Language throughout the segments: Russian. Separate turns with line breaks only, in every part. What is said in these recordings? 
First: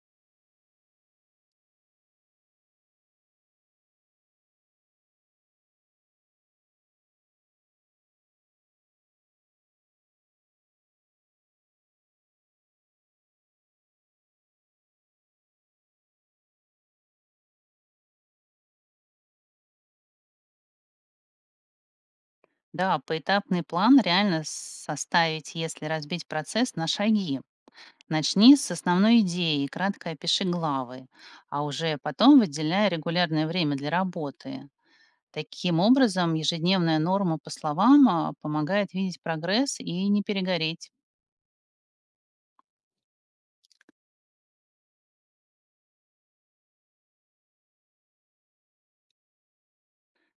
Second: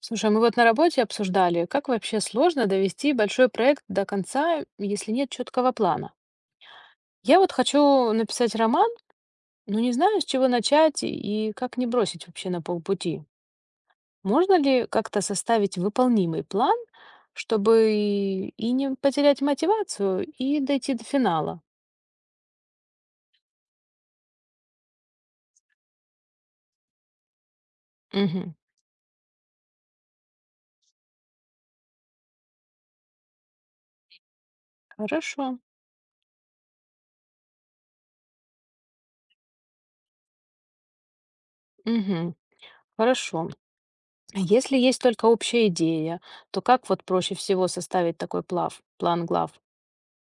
Слушай, мы вот на работе обсуждали, как вообще сложно довести большой проект до конца, если нет четкого плана. Я вот хочу написать роман, но не знаю, с чего начать и как не бросить вообще на полпути. Можно ли как-то составить выполнимый план, чтобы и не потерять мотивацию, и дойти до финала?
Да, поэтапный план реально составить, если разбить процесс на шаги. Начни
Мгм.
с основной идеи и кратко опиши главы, а уже потом выделяй регулярное время для работы.
Хорошо.
Таким образом, ежедневная норма по словам помогает видеть прогресс и не перегореть.
Мгм. Хорошо. А если есть только общая идея, то как вот проще всего составить план глав?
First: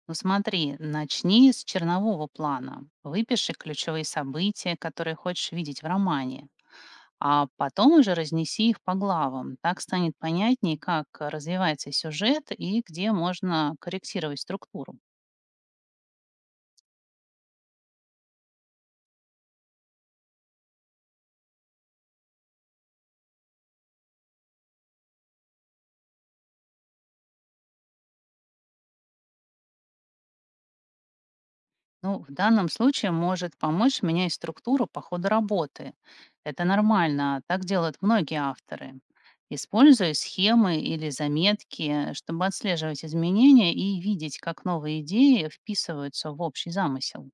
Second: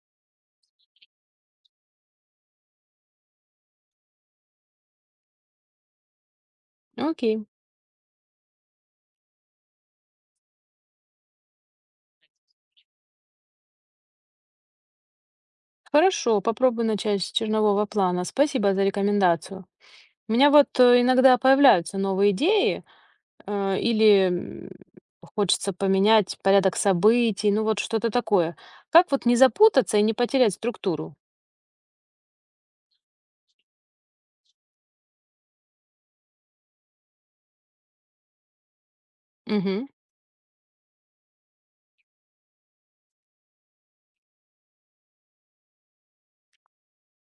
Ну смотри, начни с чернового плана. Выпиши ключевые события, которые хочешь видеть в романе,
Окей.
а потом уже разнеси их по главам. Так станет понятнее, как развивается сюжет и где можно корректировать структуру.
Хорошо, попробую начать с чернового плана. Спасибо за рекомендацию. У меня вот иногда появляются новые идеи, э, или м, хочется поменять порядок событий, ну вот что-то такое. Как вот не запутаться и не потерять структуру?
Ну, в данном случае может помочь менять структуру по ходу работы. Это нормально, так делают многие авторы.
Мгм.
Используя схемы или заметки, чтобы отслеживать изменения и видеть, как новые идеи вписываются в общий замысел.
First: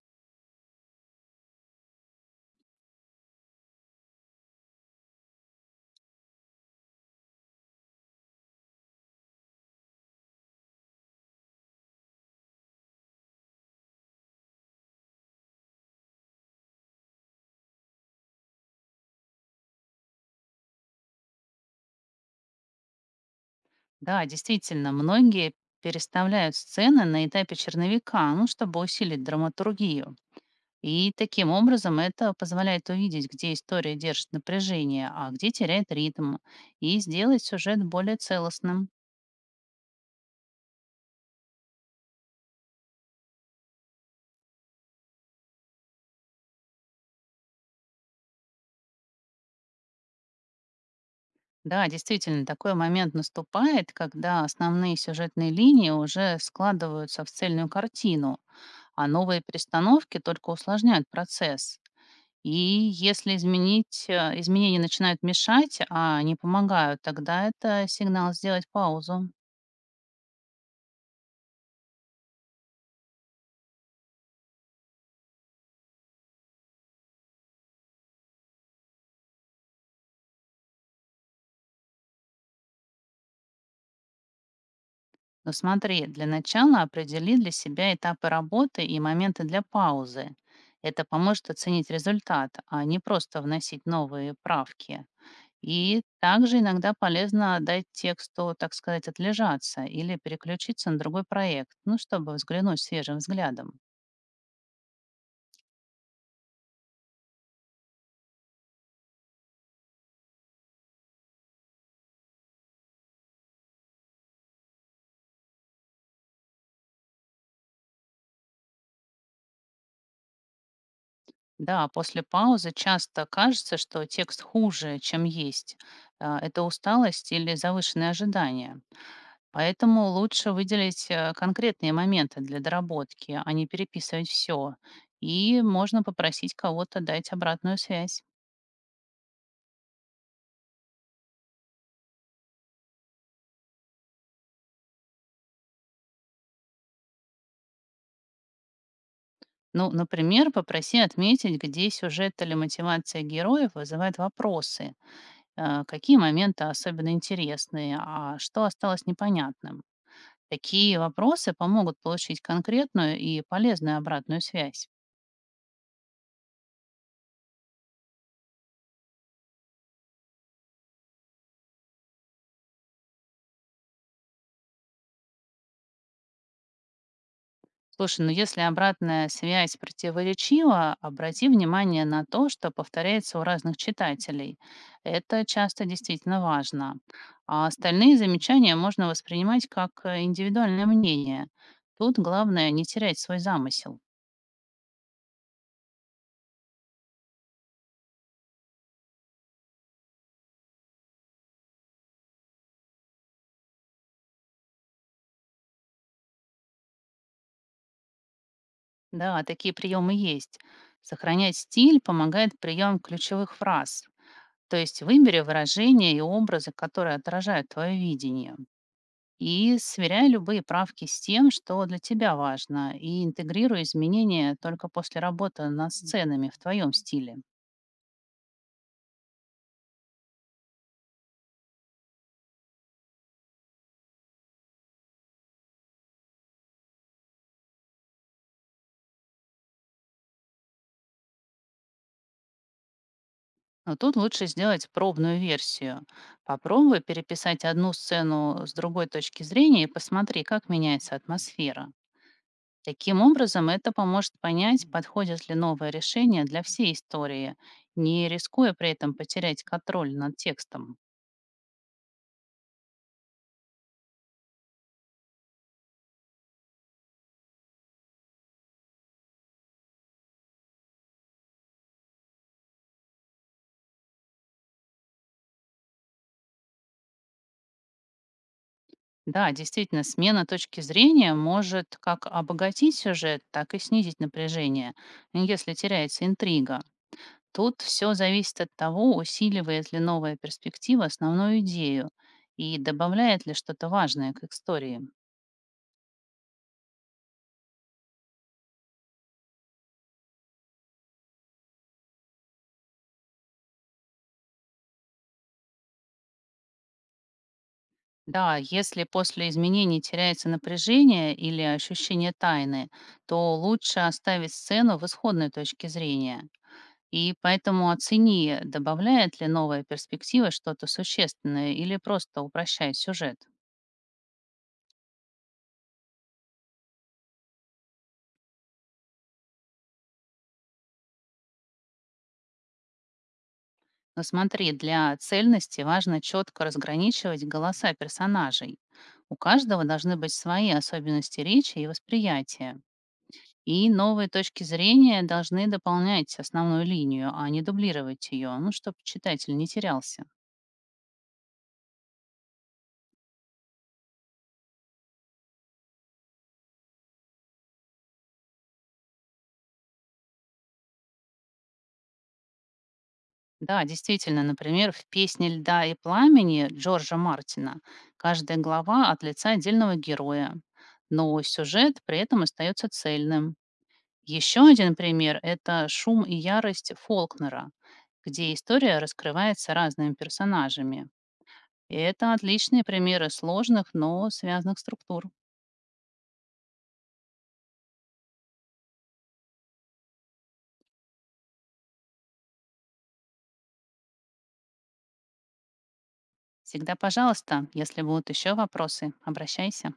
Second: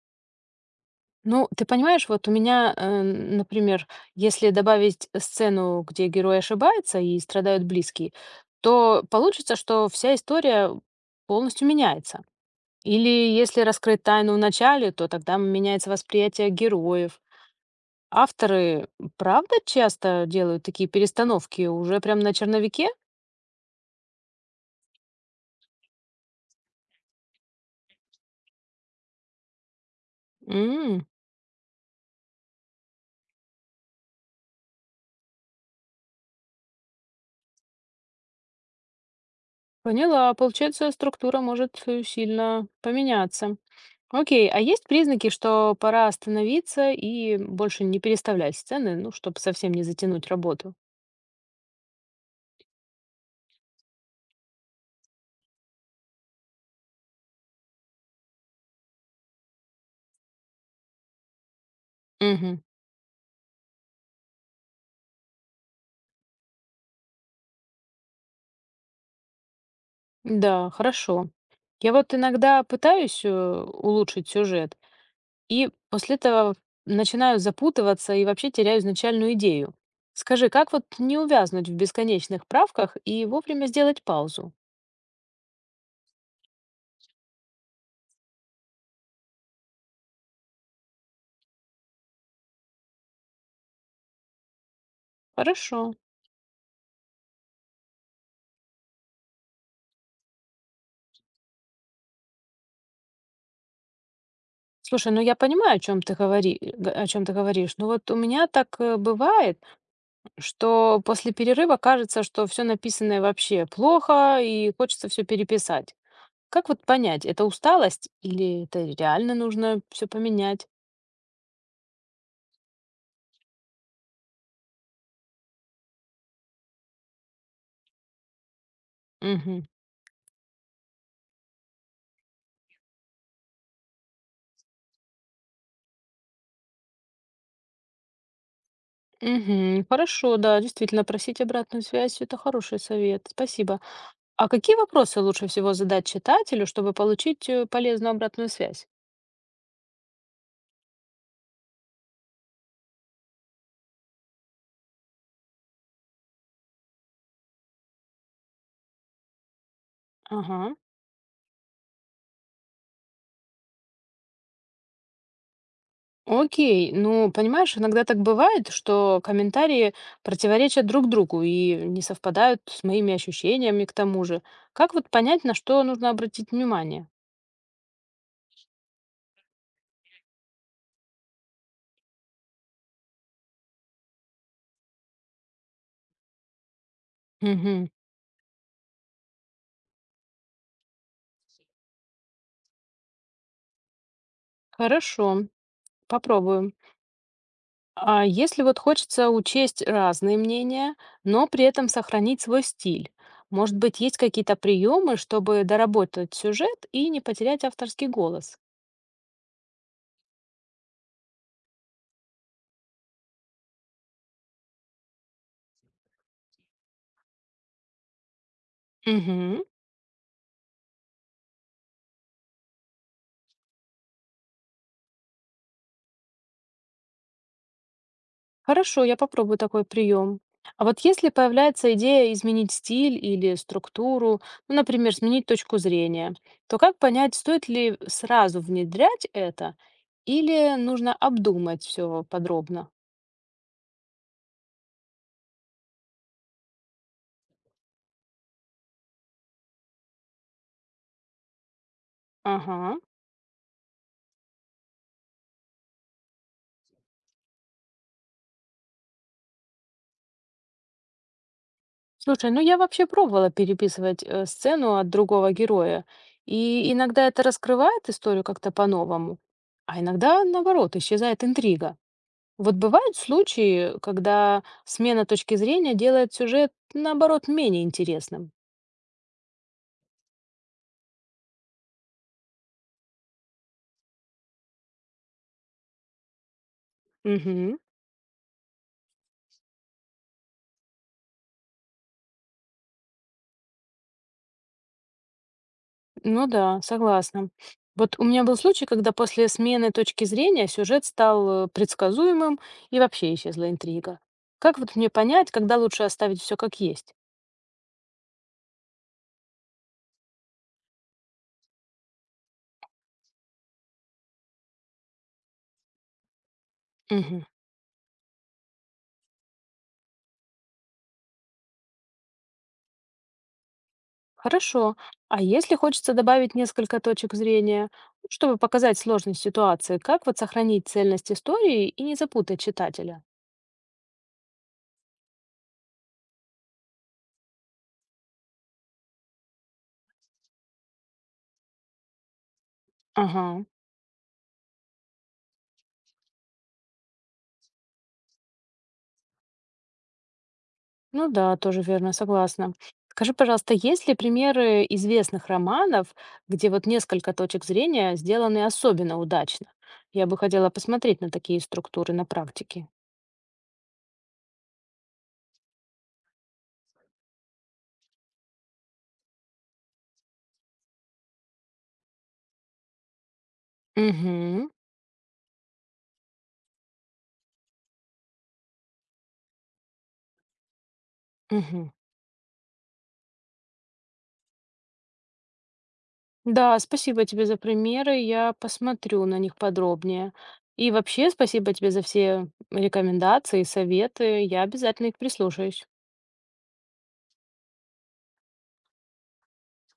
Ну, ты понимаешь, вот у меня, например, если добавить сцену, где герой ошибается и страдают близкие, то получится, что вся история полностью меняется. Или если раскрыть тайну в начале, то тогда меняется восприятие героев. Авторы, правда, часто делают такие перестановки уже прям на черновике?
Да, действительно, многие переставляют сцены на этапе черновика, ну, чтобы усилить драматургию.
М,
И таким образом это позволяет увидеть, где история держит напряжение, а где теряет ритм, и сделать сюжет более целостным.
поняла. Получается, структура может сильно поменяться. Окей, а есть признаки, что пора остановиться и больше не переставлять сцены, ну, чтобы совсем не затянуть работу?
Да, действительно, такой момент наступает, когда основные сюжетные линии уже складываются в цельную картину, а новые перестановки только усложняют процесс. И
Мгм.
если изменить, э, изменения начинают мешать, а не помогают, тогда это сигнал сделать паузу.
Да, хорошо. Я вот иногда пытаюсь улучшить сюжет, и после этого начинаю запутываться и вообще теряю изначальную идею. Скажи, как вот не увязнуть в бесконечных правках и вовремя сделать паузу?
Но смотри, для начала определи для себя этапы работы и моменты для паузы. Это поможет оценить результат, а не просто вносить новые правки.
Хорошо.
И также иногда полезно дать тексту, так сказать, отлежаться или переключиться на другой проект, ну, чтобы взглянуть свежим взглядом.
Слушай, ну я понимаю, о чем ты говоришь, но вот у меня так бывает, что после перерыва кажется, что все написанное вообще плохо и хочется все переписать. Как вот понять, это усталость или это реально нужно все поменять?
Да, после паузы часто кажется, что текст хуже, чем есть. А, это усталость или завышенные ожидания.
Мгм.
Поэтому лучше выделить конкретные моменты для доработки, а не переписывать все. И можно попросить кого-то дать обратную связь.
Мгм. Хорошо, да, действительно, просить обратную связь– это хороший совет, спасибо. А какие вопросы лучше всего задать читателю, чтобы получить полезную обратную связь?
Ну, например, попроси отметить, где сюжет или мотивация героев вызывает вопросы, какие моменты особенно интересные, а что осталось непонятным.
Ага.
Такие вопросы помогут получить конкретную и полезную обратную связь.
Окей, ну, понимаешь, иногда так бывает, что комментарии противоречат друг другу и не совпадают с моими ощущениями к тому же. Как вот понять, на что нужно обратить внимание?
Слушай, ну если обратная связь противоречива, обрати внимание на то, что повторяется у разных читателей. Это часто действительно важно. А
Мгм.
остальные замечания можно воспринимать как индивидуальное мнение. Тут главное не терять свой замысел.
Хорошо, попробуем. А если вот хочется учесть разные мнения, но при этом сохранить свой стиль, может быть, есть какие-то приемы, чтобы доработать сюжет и не потерять авторский голос?
Да, такие приемы есть. Сохранять стиль помогает прием ключевых фраз. То есть выбери выражения и образы, которые отражают твое видение.
Мгм.
И сверяй любые правки с тем, что для тебя важно, и интегрируй изменения только после работы над сценами в твоем стиле.
Хорошо, я попробую такой прием. А вот если появляется идея изменить стиль или структуру, ну, например, сменить точку зрения, то как понять, стоит ли сразу внедрять это или нужно обдумать все подробно?
Но тут лучше сделать пробную версию. Попробуй переписать одну сцену с другой точки зрения и посмотри, как меняется атмосфера.
Ага.
Таким образом, это поможет понять, подходит ли новое решение для всей истории, не рискуя при этом потерять контроль над текстом.
Слушай, ну я вообще пробовала переписывать сцену от другого героя, и иногда это раскрывает историю как-то по-новому, а иногда, наоборот, исчезает интрига. Вот бывают случаи, когда смена точки зрения делает сюжет, наоборот, менее интересным.
Да, действительно, смена точки зрения может как обогатить сюжет, так и снизить напряжение, если теряется интрига.
Мгм.
Тут все зависит от того, усиливает ли новая перспектива основную идею и добавляет ли что-то важное к истории.
Ну да, согласна. Вот у меня был случай, когда после смены точки зрения сюжет стал предсказуемым и вообще исчезла интрига. Как вот мне понять, когда лучше оставить все как есть?
Да, если после изменений теряется напряжение или ощущение тайны, то лучше оставить сцену в исходной точке зрения. И
Мгм.
поэтому оцени, добавляет ли новая перспектива что-то существенное или просто упрощает сюжет.
Хорошо. А если хочется добавить несколько точек зрения, ну, чтобы показать сложность ситуации, как вот сохранить цельность истории и не запутать читателя?
Но смотри, для цельности важно четко разграничивать голоса персонажей. У каждого должны быть свои особенности речи и восприятия.
Ага.
И новые точки зрения должны дополнять основную линию, а не дублировать ее, ну, чтобы читатель не терялся.
Ну да, тоже верно, согласна. Скажи, пожалуйста, есть ли примеры известных романов, где вот несколько точек зрения сделаны особенно удачно? Я бы хотела посмотреть на такие структуры на практике.
Да, действительно, например, в песне «Льда и пламени» Джорджа Мартина каждая глава от лица отдельного героя, но сюжет при этом остается цельным. Еще
Угу.
один пример — это «Шум и ярость» Фолкнера, где история раскрывается разными персонажами. И это отличные примеры сложных, но связанных структур.
Да, спасибо тебе за примеры. Я посмотрю на них подробнее. И вообще, спасибо тебе за все рекомендации советы. Я обязательно их прислушаюсь.
Всегда пожалуйста, если будут еще вопросы, обращайся.